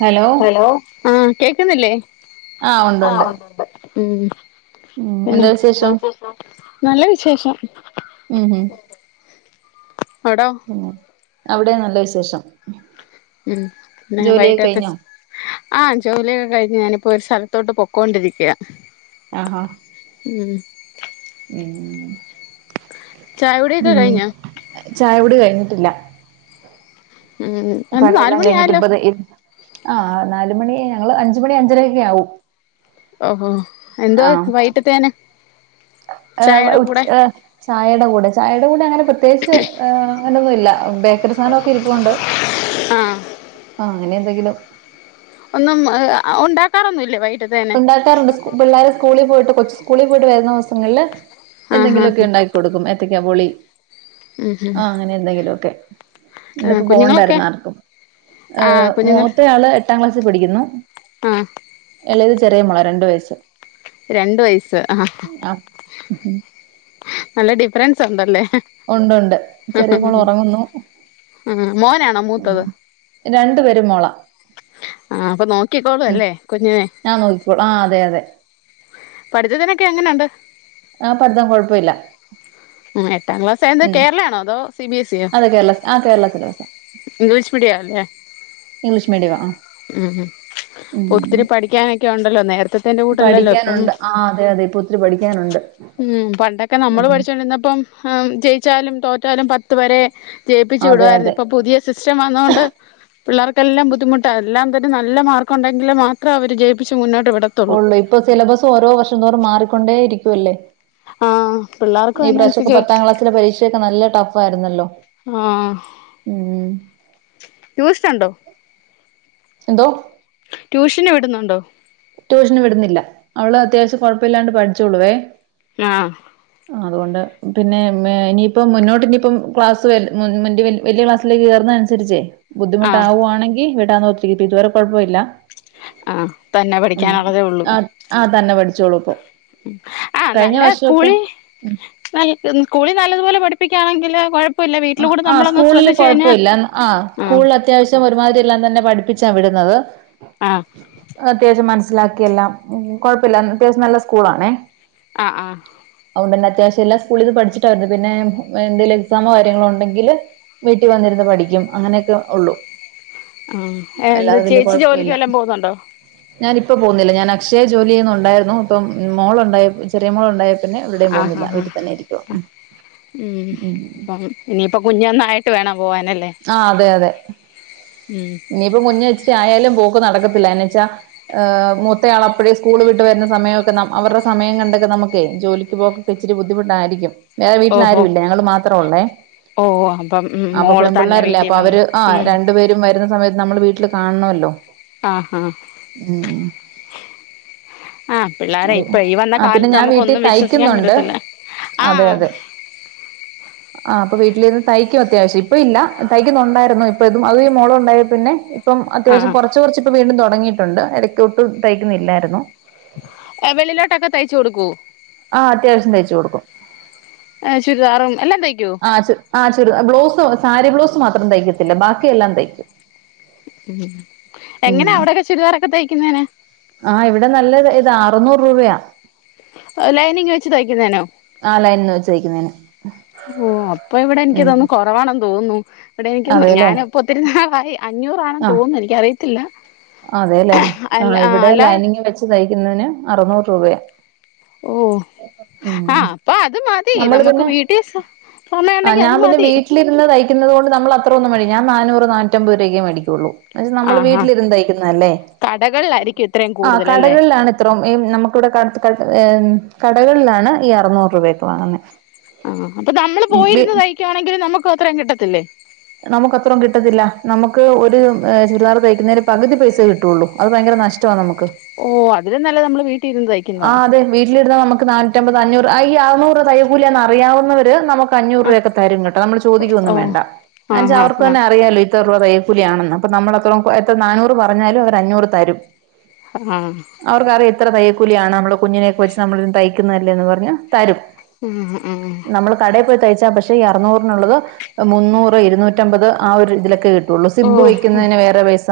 Hello ആ കേക്കുന്നില്ലേ ആഹ് ആ ഉണ്ടുണ്ട് ഒന്ന് ഉണ്ട് ഉം എന്താ വിശേഷം ഉം നല്ല വിശേഷം ഉം ഉം അവിടോ പിന്നെ അവിടെ നല്ല വിശേഷം ഉം ന്നെ ജോലിയൊക്കെ വൈട്ടേത്തെ കഴിഞ്ഞോ ആഹ് ജോലിയൊക്കെ കഴിഞ്ഞ് ഞാനിപ്പോ ഒരു സ്ഥലത്തോട്ട് പൊക്കോണ്ടിരിക്ക ആ ഹാ ഉം ഉം ചായകുടിയൊക്കെ ഉം കഴിഞ്ഞോ ചായ കുടി കഴിഞ്ഞ് ട്ടില്ല ഉം എന്ത് നാല് മണിയായല്ലോ ആ നാലുമണി ഞങ്ങള് അഞ്ചുമണി അഞ്ചരയൊക്കെ ആവും ഓഹോ എന്തോ ആഹ് വൈട്ടത്തേന് ഉച് ചായെടെ കൂടെ ചായെടെ കൂടെ അങ്ങനെ പ്രത്യേകിച്ച് അങ്ങനൊന്നുംല്ല ബേക്കറി സാധനം ഒക്കെ ഇരിപ്പുണ്ട് ആഹ് ആ അങ്ങനെ എന്തെങ്കിലും ഒന്നും ഉണ്ടാക്കാറൊന്നുല്ലേ വൈ ഉണ്ടാക്കാറുണ്ട് സ് പിള്ളേര് സ്കൂളി പോയിട്ട് കൊച്ച് കൂളി പോയിട്ട് വരുന്നൂസങ്ങൾല് ആഹ് എന്തെങ്കിലുവൊക്കെ ആഹ് ഉണ്ടാക്കി കൊടുക്കും എ ത്തക്ക ബോളി ഉം ഉം ആ അങ്ങനെ എന്തെങ്കിലും ഒക്കെ ആഹ് ഇന്നിപ്പോ കുഞ്ഞുങ്ങളൊക്കെ പോകണ്ടായിരുന്ന ആർക്കും ഏ ആഹ് കുഞ്ഞുങ്ങൾ മൂത്ത യാള് എട്ടാം ക്ലാസ്സിൽ പഠിക്കു ന്നു ആഹ് എളേത് ചെറിയ മോള രണ്ട് വയസ്സ് രണ്ട് വയസ്സ് ആ ആഹ് നല്ല ഡിഫറൻസ് ഉണ്ടല്ലേ ഉണ്ട് ഉണ്ട് ചെറിയ മോള് ഒറങ്ങുന്നു ആ മോനാണോ ഉം മൂത്തത് രണ്ടു പേര് മോള ആ അപ്പൊ നോക്കിക്കോളൂ ഉം അല്ലേ കുഞ്ഞിനെ ആ നോക്കിക്കോള ആ അതെ അതെ പഠിത്തത്തിനൊക്കെ എങ്ങനെണ്ട് ഇല്ല ആ എട്ടാം ക്ലാസ് ആയത് കേരള ആണോ അതോ സി ബി എസ് ഇ യോ അതെ കേരള ആഹ് കേരള സിലബസാ ഇംഗ്ലീഷ് മീഡിയാ ആല്ലേ ഇംഗ്ലീഷ് മീഡിയമാ ആഹ് ഉം ഹും ഉം ഒത്തിരി പഠിക്കാനൊക്കെ ഉണ്ടല്ലോ നേരത്തെത്തെ ന്റെ കൂട്ടല്ലല്ലോ ഇപ്പം പഠിക്കാനുണ്ട്. ആഹ് അതെ അതെ ഇപ്പൊ ഒത്തിരി പഠിക്കാനുണ്ട്. ഉം പണ്ടൊക്കെ നമ്മള് ഉം പഠിച്ചോണ്ടിരുന്നപ്പം ആ ജയിച്ചാലും തോറ്റാലും പത്ത് വരെ ജയിപ്പിച്ചു അതെ വിടുവായിരുന്നു അതെ ഇപ്പൊ പുതിയ സിസ്റ്റം വന്നൊണ്ട് പിള്ളാർക്കെല്ലാം ബുദ്ധിമു ട്ട എല്ലാം പിന്നെ നല്ല മാർക്കുണ്ടെങ്കിൽ മാത്രം അവർ ജയിപ്പിച്ച് മുന്നോ ഉള്ളൂ ഇപ്പ സിലബസ് ഓരോ വർഷം തോറും മാറിക്കൊണ്ടേ ഇരി ക്കുവല്ലേ ആ പിള്ളേർക്കും ഈ പ്രാവശ്യക്കെ അതിനനുസരിച്ച് പത്താം ക്ലാസ്സിലെ പരീക്ഷയൊക്കെ നല്ല ടഫ് ആയിരുന്നല്ലോ ആ ഉം ട്യൂഷനുണ്ടോ എന്തോ ട്യൂഷൻ വിടുന്നുണ്ടോ ട്യൂഷന് വിടുന്നില്ല അവള് അത്യാവശ്യം കുഴപ്പമില്ലാണ്ട് പഠിച്ചോളുവേ ആഹ് ആ അതുകൊണ്ട് പിന്നെ ഇനിയിപ്പ മുന്നോട്ട് ഇനിയിപ്പം ക്ലാസ്സ് വല്യ വലിയ ക്ലാസ്സിലേക്ക് കയറുന്ന അനുസരിച്ചേ ആഹ് ബുദ്ധിമുട്ടാവുകവാണെങ്കി [unintelligible] ഇതുവരെ കുഴപ്പമില്ല ആഹ് തന്നെ ഉം പഠിക്കാനുള്ളതേ ഉള്ളു ആഹ് ആഹ് തന്നെ പഠിച്ചോളൂ ഇപ്പൊ ആ കഴിഞ്ഞ നല്ല സ്കൂളി വർഷൊക്കെ ന സ്കൂളിൽ നല്ലതുപലെ പഠിപ്പിക്കുകയാണെങ്കില് കൊഴ ആ ആ സ്കൂളില് കൊഴപ്പമില്ല ആ ആഹ് സ്കൂളിൽ അത്യാവശ്യം ഒരുമാതിരി എല്ലാം തന്നെ പഠിപ്പിച്ച ച്ചാ വിടുന്നത് ആഹ് അത്യാവശ്യം മനസ മനസ്സിലാക്കിയെല്ലാം കുഴപ്പമില്ല അത്യാവശ്യം നല്ല സ്കൂളണേ ആ ആ അതു കൊണ്ട് തന്നെ ത്യാവശ്യം എല്ലാം സ്കൂളീന്ന് പഠിച്ചിട്ടാ വരുന്നെ പിന്ന എന്തെലും എക്സാമോ കാര്യ യണ്ടെങ്കിൽ വീട്ടിൽ വന്നിരുന്ന് പഠിക്കും അങ്ങനെയൊക്കെ ഉള്ളു ആ എന്താ ചേച്ചി ജോലിക്ക് വല്ലോം പോന്നുണ്ടോ ഞാനിപ്പ പോന്നില്ല ഞാൻ അക്ഷയെ ജോലി ചെയ്യുന്നുണ്ടായിരുന്നു ഇപ്പം മോളുണ്ടായി ചെറിയ മോളുണ്ടായി പിന്നെ എവിടെയും ആഹ് പോന്നില്ല ആഹ് വീട്ടിൽ ആഹ് തന്നെ ഇരിക്കും ഇനിയിപ്പം കുഞ്ഞൊന്നായിട്ട് വേണം പോവാനല്ലേ ആ അതെ അതെ ഉം ഇനിയിപ്പോ കുഞ്ഞിച്ചിരി ആയാലും പോ നടക്കത്തില്ല എന്നെച്ചാ മൂത്തയാൾ അപ്പഴേ സ്കൂള് വിട്ട് വരുന്ന സമയമൊക്കെ അവരുടെ സമയം കണ്ടൊക്കെ നമുക്കേ ജോലിക്ക് പോകൊക്കെ ഇച്ചിരി ബുദ്ധിമുട്ടായിരിക്കും വേറെ വീട്ടിൽ ഓഹോ ആരും ഇല്ല ഞങ്ങൾ മാത്രം ഉള്ളേ ഓഹ് അപ്പം അപ്പൊ മോള് തന്നെ പിള്ളേരല്ലേ വീട്ടിൽ അപ്പൊ വന്ന് അവര് ആ ഉം രണ്ടുപേരും വരുന്ന സമയത്ത് നമ്മ നമ്മൾ വീട്ടിൽ കാണണമല്ലോ ആഹ് ആഹ് ആഹ് പിള്ളേരെ ഇപ്പൊ ഈ വന്ന ആഹ് പിന്നെ കാലത്ത് ഞാൻ വീട്ടിൽ നമുക്കൊന്നും വിശ്വസിക്കാൻ തയ്ക്കുന്നുണ്ട് പറ്റത്തില്ല അതെ ആഹ് അതെ ആഹ് അപ്പ വീട്ടിൽ ഇരുന്ന് തയ്ക്കും അത്യാവശ്യം ഇപ്പ ഇല്ല തയ്ക്കുന്നുണ്ടായിരുന്നു ഇപ്പ ഇതും [unintelligible] മോളും ഉണ്ടായെ പിന്നെ ഇ ഇപ്പം അത്യാവശ്യം ആഹ് കൊറച്ച് കൊറച്ച് ഇപ്പം വീണ്ടും തൊടങ്ങീട്ട് ട്ടൊണ്ട് ഇടക്ക് ഒട്ടും തയ്ക്കുന്നില്ലായിരുന്നു ഏഹ് വെളിലോട്ടൊക്കെ തയ്ച്ചു കൊടുക്കുവോ ആ അത്യാവശ്യം തയ്ച്ചു കൊടുക്കും ചുരിദാറും എല്ലാം തയ്ക്കോ ആ ചു ആ ചുരിദാർ ബ്ലൗസു സാരി ബ്ലൗസ് മാത്രം തയ്ക്കത്തില്ല ബാക്കിയെല്ലാം തയ്ക്കും എങ്ങനെ അവിടെക്കെ ചുരിദാറൊക്കെ തയ്ക്കുന്നേന് ഇവിടെ നല്ല ആ അറുന്നൂറ് രൂപയാ ലൈനിങ് വെച്ച് തയ്ക്കുന്നേനോ ആ ലൈനിന്ന് വെച്ച് തയ്ക്കുന്നതിന് ഓ അപ് അപ്പ ഇവിടെ എനിക്ക് ഉം തോനുന്നു കുറവാണ തോനുന്നു ഇവിടെ എനിക്ക് അതേല്ലേ ഞാനിപ്പോ ഒത്തിരിനാളായി അഞ്ഞൂ അഞ്ഞൂറാണെന്ന് തോനുന്നു എനിക്കറിയത് ത്തില്ല അതെ ല്ലെ ആ ഇവിടെ ലൈനിങ് വെച്ച് തയ്ക്കുന്നതിന് അറുനൂറ് രൂപയാ ഓ ഉം ആഹ് അപ്പൊ അത് മതി നമ്മള് നമുക്ക് പിന്നെ വീട്ടിൽ സമയം ആ ഉണ്ടെങ്കി ഞാൻ അത് പിന്നെ മതി വീട്ടിലിരുന്ന് തയ്ക്കുന്നത് കൊണ്ട് നമ്മൾ അത്ര ഒന്നും മേടിക്ക ഞാൻ നാനൂറ് നാനൂറ്റമ്പത് രൂപയൊക്കെയെ മേടിക്കോള്ളൂ ന്ന് വെച്ചാ നമ്മള് ആഹാ വീട്ടിലിരുന്ന് തൈക് ന്നല്ലേ കടകളിലായിരിക്കും ഇത്രയും ആ കൂടുതലല്ലേ കടകളിലാണ് ഇത്രോം ഈ നമുക്കിവിടെ കട കട് ഏം കടകളിലാണ് ഈ അറുന്നൂറ് രൂപയൊക്കെ വാങ്ങുന്നത് ആ അപ്പൊ നമ്മള് പോയിരുന്ന് തയിക്കുവാണെങ്കിൽ നമുക്ക് അത്രേം കിട്ടത്തില്ലേ നമുക്ക് അത്രേം കിട്ടത്തില്ല നമുക്ക് ഒരു ചുരിദാർ തയിക്കുന്നേല് പകുതി പൈസ കിട്ടുള്ളൂ അത് ഭയങ്കര നഷ്ടമാ നമുക്ക് ഓ അതിലും നല്ലത് നമ്മള് വീട്ട് ആഹ് അതെ വീട്ടിലിരുന്നാ നമുക്ക് നാനൂറ്റമ്പത് അഞ്ഞൂറ് അ ഈ അറുന്നൂറ് തൈയ്യ കൂലിയാന്ന് അറിയാവുന്നവര് നമുക്ക് പ്പോ അഞ്ഞൂറ് ആഹ് രൂപയൊക്കെ തരും കേട്ടോ നമ്മൾ ചോദിക്കുവൊന്നും ഓഹ് വേണ്ട ആന്താച്ച ആഹ് അവർക്ക് ആഹ് തന്നെ അിയാലോ ഇത്ര രൂപ തൈയ്യക്കൂലിയാണെന്ന് അപ്പൊ നമ്മള എത്രോള എത്ര നന്നൂറ് പറഞ്ഞാലും അവര് അഞ്ഞൂറ് തരും ആഹ് അവർക്ക്റ എത്ര തയ ിയാണ് നമ്മ കുഞ്ഞിനൊക്കെച്ച് നമ്മള ത ന്ന്ഞ്ഞ തരും ആഹ് ആഹ് ആഹ് നമ്മൾ കടയിൽ പോയി തയ്ച്ച പക്ഷ പക്ഷേ ഈ അറുന്നൂറിള്ളത് മുന്നൂറ് ഇരുന്നൂറ്റമ്പത് ആ ഒരു ഇതിലൊക്കെ കിട്ട പുള്ളൂ സിബ് ഓഹ് വെക്കുന്നതിന് വേറെ പൈസ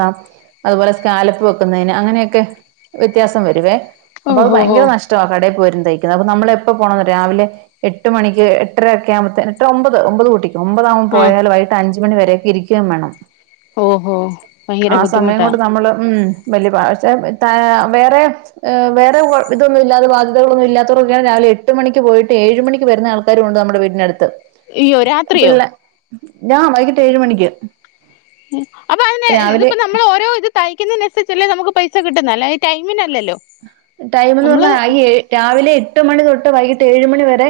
അതുപോലെ സ്കാലപ്പ് വെക്കുന്നതിന് അങ്ങനെയൊക്കെ വ്യത്യാസം വരുവേ അപ്പൊ അത് ഓഹോ ഹോ ഭയങ്കരഷ്ടമാണ് കടയിൽ പോയിണ്ട് അ നമ്മള എപ്പോ പോണം രാവിലെ എട്ട് മണിക്ക് എട്ടര ഒക്കെ ആകുമ്പ എട്ട ഒമ്പത് ഒമ്പത് കൂട്ട ഒമ്പതാവക ആഹ് പോയാൽ വട്ട് അഞ്ച് അഞ് മണി വരെയക്കെ ഇരിക്കുകയും വേണം ഓഹോ ഭയങ്കര ആ സമയം ബുദ്ധിമുട്ടാ കൊണ്ട് നമ്മള് ഉം വലിയഷെ വേറെ വേറെ ഇതൊന്ന ഇല്ലാ ബാധ്യകളൊന്ന ഇല്ലാത്തവൊെയ രിലെ എട്ട് മണി പോയി്ഏഴ മണിക്ക് വരുന്ന ആൾക്കരുണ്ട് നമ്മുടെ വീടിനടുത്ത് അയ്യോ രാത്രിയോ പിള്ളെ ഞാൻ വൈ ഏഴ് മണിക്ക് അപ്പൊ അതിനെ രാവിലെ ഇതിപ്പോ നമ്മൾ ഓരോ ഇത് തയ്ക്കുന്നതിനനുസരിച്ചല്ലേ നമുക്ക് പൈസ കിട്ടുന്നെ അല്ലാതെ ടൈമിനല്ലല്ലോ ടൈമന്ന് നമ്മള് പറഞ്ഞ [unintelligible] രാവിലെ എട്ട് മണി തൊ [unintelligible] വൈകിട്ട് ഏഴ് മണിവരെ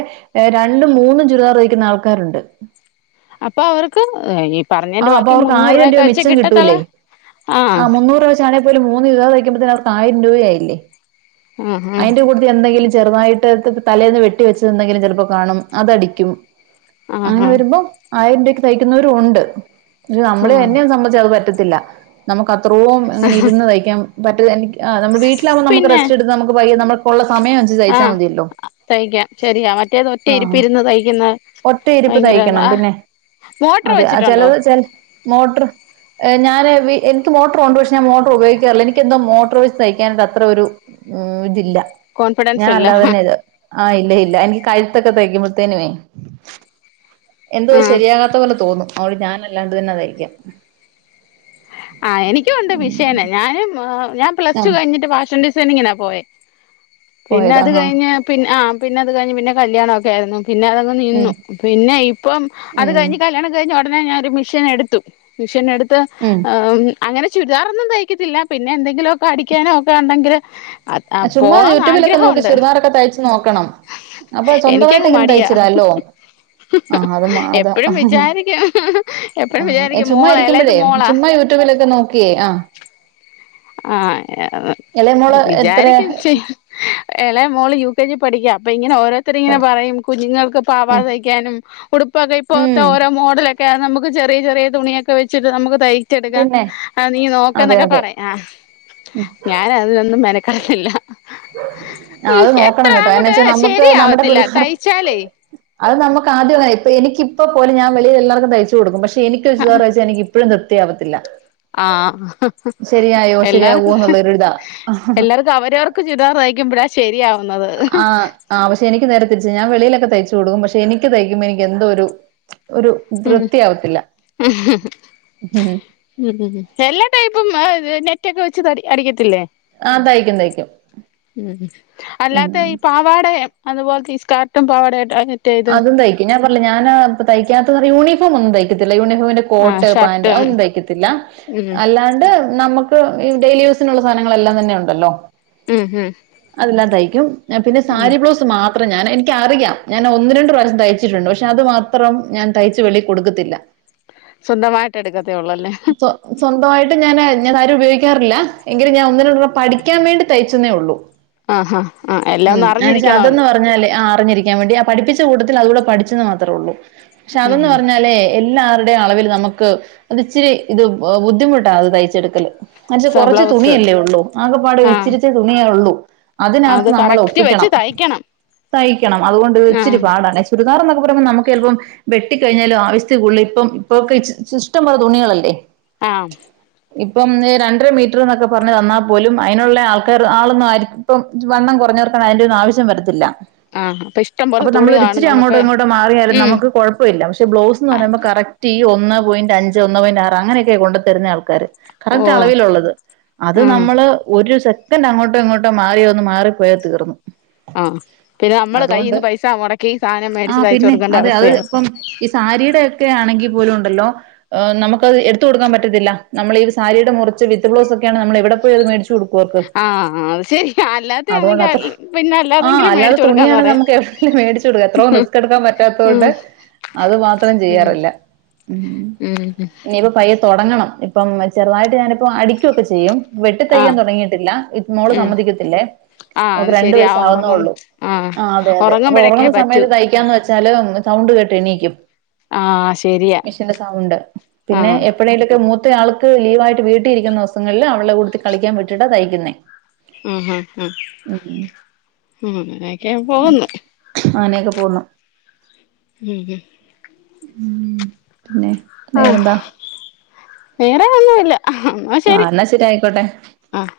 രണ്ടും മൂന്നും ചുരിദാർ തയ്ക്കുന്ന ആൾക്കാര് ഒണ്ട് ഇപ്പ അവർക്ക് [unintelligible] ആ ബാക്കി അപ്പോവർക്ക് മുന്നൂറ് രൂപയൊക്കെ ആയിരംരൂപ വെച്ചേ മിച്ചം കിട്ടത്തുള്ളൂ കിട്ടൂല്ലേ ആഹ് ആ മുന്നൂറ് രൂപ വെച്ചാണേപോലും മൂന്ന് ചുരിദാർ തയ്ക്കുമ്പത്തേന് അവർക്ക് ആയിരം രൂപയായില്ലേ ആഹ് അയിന്റ കൂട്ടത്തിൽ എന്തെങ്കിലും ചെറുതായിട്ട് [unintelligible] തലേന്ന് വെട്ടി വെച്ചിരിന്നെന്തെങ്കിലും ചെലപ്പോ കാണും അതടിക്കും ആഹ് അങ്ങനെ ആഹ് വരുമ്പോ ആയിരം രൂ തയ്ക്കുന്നവരും ഒണ്ട് [unintelligible] നമ്മളെ ആഹ് എന്നെയത് സംബധിച്ചത് അത് പറ്റത് [unintelligible] നമുക്ക് അ ത്രോം അങ്ങനെ ഇരുന്ന് തയ്ക്കാൻ പറ്റില്ല എനിക്ക് ആ നമ്മള് വീട്ടിലാവുമ്പ നമ്മക്ക് പിന്നെ റസ്റ്റ്‌ എടുക്കാം നമ്മ [unintelligible] നമ്മക്കൊള്ള സ് സമയം അനുസരിച്ച് തയ്ച്ചാ ആഹ് മതിയല്ലോ തയ്ക്കാം ശരിയാ മറ്റേത് ഒറ്റ ആഹ് ഇരിപ്പിരുന്ന് തയ്ക്കുന്ന ഒറ്റ ഇരിപ്പ് ഭയങ്കര ഇതാ തയ്ക്കണം ആഹ് പിന്നെ മോട്ടർ അതെ വെച്ചിട്ടുണ്ടോ ചെലത് ചെല മോട്ടറ് ഹ് ഞാന് വി എനിക്ക് മോട്ടറ് ഒണ്ട് പക്ഷെ ഞാൻ മോട്ടറ് ഉപയോഗിക്കാറില്ല എനിക്ക് എന്തോ മോട്ടറ് വെച്ച് തയ്ക്കാൻ ത അത്ര ഒരു ഉം ഇതില്ല ഞാൻ കോൺഫിഡൻസ് ഇല്ല അല്ലാതെ തന്നെ ഇത് ആഹ് ഇല്ല ഇല്ല എനിക്ക് കഴ്ത്ത് ക്ക സയ്ക്കുമ്പോത്തേനുവേ എന്തോ ആഹ് ശെരിയാകാത്ത പോലെ തോന്നും അവിടെ ഞാൻ അല്ലാണ്ട് തന്നെ തയ്ക്കാം ആ എനിക്കും ഒണ്ട് മിഷ്യന് ഞാനും ആ ഞാൻ പ്ലസ്ടു ആഹ് കഴിഞ്ഞിട്ട് ഫാഷൻ ഡി ഡിസൈനിങ്ങിന പോയെ പിന്ന പോയതാ അത് ആഹ് കഴിഞ്ഞ് പിന്ന ആ പിന്നത് കഴിഞ്ഞ് പിന്ന കല്യാണം ഒക്കെയാരുന്നു പിന്ന അതങ്ങ് ഉം നിന്നു പിന്ന ഇപ്പം അത് ഉം കഴിഞ്ഞ് കല്യാണം കഴിഞ്ഞ് ഒ [unintelligible] ഞാൻ ഒരു മിഷ്യൻ എടുത്തു മിഷ്യൻ എടുത്തു ത്ത് ഉം അങ്ങനെ ചുരിദാറൊന്നും തയ്ക്കത്തില്ല പിന്നെ എന്തെങ്കിലൊക്ക അടിക്കാനോ ഒക്ക ഒണ്ടെങ്കില് ആ ചുമ് യൂ്യൂബിലൊക്കെ നോി ചുനാറക്ക തച്ചു നോണം അപ്പൊ സ്വന്തമായിട്ട എനിക്കങ്ങ് ഇങ്ങനും മടിയാ തയ്ച്ചരാല്ലോ ആ അത് എപ്പഴും വിചാരിക്കും എപ്പഴും വിചാരിക്കും ചുമ് മോള എളയത് ഇരിക്കുമ്പോഴേ മോളാ ചുമ്മാ യൂട്യൂബിലൊക്കെ നോ ഓക്കേ ആ ആഹ വിചാ എത്ര ചെയ ഇള മോള യു കെ ജി പഠിക്ക അപ്പ ഇങ്ങനെ ഓരോരു ഇങ്ങെ പഠി പറയും കുഞ്ഞുങ്ങൾക്ക് ഉം പാവാാതയ്ക്കാനും ഉടു ഇപ്പൊ ഇപ്പോത്തെ ഉം ഓരോ മോഡലൊക്കെ നമക്ക് ചെറിയ ചെറിയ തുണിയൊക്കെവച്ചട്ട് നമുക്ക് തയിച്ചെടുക്ക പിന്നെ അ നീ നോക്ക അതെ എന്നൊക്കെ അതെ പറയാം. ഹ ഞാനതിനോ മനക്കാറില്ല ആ അത് നോക്കണം കേട്ടോ എന്ന അങ്ങോട്ട് വെച്ചാ നമ്മുക്ക് നമ്മുടെ ശരിയാവത്തില്ല പിള്ളർ തയ്ച്ചാലേ അത് നമുക്ക്‌ ആദ്യം ആയ ഇപ്പൊ എനിക്കിപ്പോ പോല ഞാൻ വെളിയി എല്ലാവർക്കും തയ്ച്ചു കൊടുക്കും പ ക്ഷേ എനിക്കു ഒരുസുരച്ച ഇപ്പോഴും നൃത്തിയാവത്തില്ല ആഹ ശരിയാവോ എല്ലാവർക്കും എന്നുള്ളൊരിതാ എല്ലാവർക്കും അവരവർക്ക് ചുടാർ നയിക്കുമ്പോഴാ ശരിയാവ ആ ആ പക്ഷെ എനിക്ക് നേരത്തെ തിരിച്ച് ഞാൻ വെളിയിലൊക്കെ തയ്ച്ചു കൊടും, പക്ഷെ എനിക്ക് തയ്ക്കുമ്പോ എനിക്ക് എന്തോ ഒരു ഒരു ഉ തൃപ്തിയാവത്തില്ല മ്മ്ഹ് എല്ലാ ടൈപ്പും ത് നെറ്റൊക്കെ വെച്ച് അടിക്കത്തില്ലേ ആ തയ്ക്കും തയ്ക്കും ഉ അല്ലാത്ത ഉം ഈ പാവാടെ അതുപോലെ സ്കാർട്ടും പാവാടാ അതും തയ്ക്കും ഞാൻ പറില്ല ഞാൻ തയ്ക്കാത്ത യൂണ ഫോമൊന്നും തൈകത യൂണിഫോമിന്റെ ആ കോട്ട് പാന്റ് ഷർട്ടും അതൊന്നും തയ്ക്കത്തില്ല ഉം അല്ലാണ്ട് നമുക്ക് ഈ ഡെയിലി യൂസിനുള്ള സാധനങ്ങളെല്ലാം തന്നെ ഉണ്ടല്ലോ ഉം മ് എല്ല തയ്ക്കും. ആ പിന്നൊരി സാരീബ്ലൗസ് മാത്രം ഞാൻ എനിക്കറിയാം ഞാൻ ഒന്ന രണ്ട് പ്രാവശ്യം തയ്ച്ചിട്ടുണ്ട്. പക്ഷെ അത് മാത്രം ഞാൻ തയ്ച്ച് വെളി കൊടുക്കത്തില്ല. സ്വന്തമായിട്ട് എടുക്കത്തേ ഉള്ളല്ലേ സ്വ സ്വന്തമായിട്ട് ഞാന് ഞാൻ ആരും ഉപയോഗിക്കാറില്ല, എങ്കിലും ഞാൻ ഒന്നിനോടെ പഠിക്കാൻ വേണ്ടി തയ്ച്ചെന്നേ ഉള്ളൂ ആ ഹ ആ എല്ലാം ഒന്ന് അറിഞ്ഞിരിക്കണല്ലോ. പറഞ്ഞിരിക്കാൻ വേണ്ടി ആ പഠിപ്പിച്ച കൂട്ടത്തിൽ അതൂടെ പഠിച്ചെന്ന് മാത്രേ ഉള്ളൂ. പക്ഷെ അതന്ന് ഉം പറഞ്ഞാലേ എല്ലാവരുടെയും അളവിൽ നമുക്ക് അത് ഇച്ചിരി ഇത് ബുദ്ധിമുട്ടാണ് അത് തയ്ച്ചെടുക്കല് മനച്ച സ കുറച്ച് ബ്ലൗസ് തുണിയല്ലേ ഉള്ളൂ ആകപ്പാട് ആ ഇച്ചിരിച്ച തുണിയേ ഉള്ളൂ. അത് അതിനകത്ത് നമ്മൾ കറക്റ്റ് വെച്ച് ഒപ്പിക്കണം. തയ്ക്കണം തയ്യ് ക്കണം അതുകൊണ്ട് ഒരു ആ ഇച്ചിരി പാടാണ് ചുരിദാർന്നൊക്കെ പറയുംമ്പോ നമുക്ക് ചെലപ്പം വെട്ടിക്കഴിഞ്ഞാലും ആവശ്യത്തിക്കുടുതൽ ഇപ്പം ഇപ്പൊക്കെ ഇഷ്ടം പോല തുണികളല്ലേ ആ ഇപ്പം രണ്ടര മീറ്റർ എന്നൊക്കെ പറഞ്ഞ് തന്നാൽ പോലും അതിനുള്ള ആൾക്കാർ ആളൊന്നും ആയിരിക്കും ഇപ്പം വണ്ണം കുറഞ്ഞവർക്ക് അതിന്റെറ ഒന്നും ആവശ്യം വരത്തില്ല ആ അപ്പൊ ഇഷ്ടം പോലെ അപ്പൊ തുണി നമ്മളൊരിച്ചിരി കാണും അങ്ങോട്ടും നമുക്ക് ഇങ്ങോട്ടോ മാറിയാലും ഉം നമുക്ക് കുഴപ്പവില്ല പക്ഷെ ബ്ലൗസ് എന്ന് പറയുമ്പോ കറക്റ്റ് ഈ ഒന്ന് പോയിന്റ് അഞ്ച് ഒന്ന് പോയിന്റ് ആറ് അങ്ങനൊക്കെയാ കൊണ്ടു തരുന്ന ആൾക്കാര് കറക്റ്റ് ഓ അളവിലുള്ളത് അത് ഉം നമ്മള് ഒരു പിന്നെങ്ങട്ടും ഇങ്ങട്ടും മാറി വന്ന് മാറി പോയതീർന്ന് ആഹ് പിന്നെ നമ്മള് അതൊണ്ട് കയ്യിന്ന് പൈസ മുടക്കി സാധനം ആ മേടിച്ച് തയ്ച്ചു പിന്നെ കൊടുക്കേണ്ട അതെ അത് അവസ്ഥയാ ഇപ്പം ഈ സാരിയുടെ ഒക്കെ ആണെങ്കിൽ പോല ഉണ്ടല്ലോ നമുക്ക് അത് എടുത്ത് കൊടുക്കാൻ പറ്റത്തില്ല നമ്മള് ഈ സാരിയുടെ മുറിച്ച് വിത്ത് ബ്ലൗസ് ഒക്കെയാണ് നമ്മൾ എവിടെപോയി അത് മേടി ആ അത് ശ അതുകൊണ്ട്ത്ര ആ അല്ലാതെങ്കിലും അല്ലാതെ മേടിച്ചു കൊടുക്കാന്ന് തുണിയണെങ്ക പറയാം നമുക്ക് എവിടെങ്കിലും മേടിച്ചു കൊടുക്ക എത്രയും റിസ്ക് എടുക്കാൻ പറ്റാത്ത കൊണ്ട് ഉം അത് മാത്രം ചെയ്യാറില്ല ഉം ഉം ഇനിയിപ്പ പയ്യ തുടങ്ങണം ഇപ്പം ചെറുതായിട്ട് ഞാനിപ്പ അടിക്കൊക്കെ ചെയ്യും വെട്ടി തയ്യ്ക്കാൻ ആഹ് തുടങ്ങയിട്ടില്ല ഇ മോള് ഉം സമ്മതി ആഹ് അത് രണ്ട് ശരിയാ വയസ്സ് ഉറങ്ങും ആവുന്നള്ളൂ ആഹ് ആ അതെ അതെ അപ്പ ഉറങ്ങുമ്പോഴൊക്കെ ഉറങ്ങുന്ന പറ്റൂ സമയത്ത് തയ്ക്കാന്ന് വെച്ചാല് സൗണ്ട് കേട്ട് എണീക്കും ആഹ് ശരിയാ മെഷീന്റെ സൗണ്ട് പിന്നെ ആഹ് എപ്പഴേലൊക്കെ മൂത്ത ആൾക്ക് ലീവായിട്ട് വീട്ടിൽ ഇരിക്കുന്ന ദിവസങ്ങളില് അവളെ കൂട്ടത്തികളിക്കാൻ വിട്ടിട്ടാണ് തയ്ക്കുന്നേ ആ ഹ ഹ ഉം അങ്ങനെക്കെ പോകുന്ന് അങ്ങനെയൊക്കെ പോന്നു ഉം പിന്നെ ആഹ് വേറെന്താ വേറെ ഒന്നുവില്ല ആ എന്നാ ശരി ആയിക്കോട്ടെ ആഹ്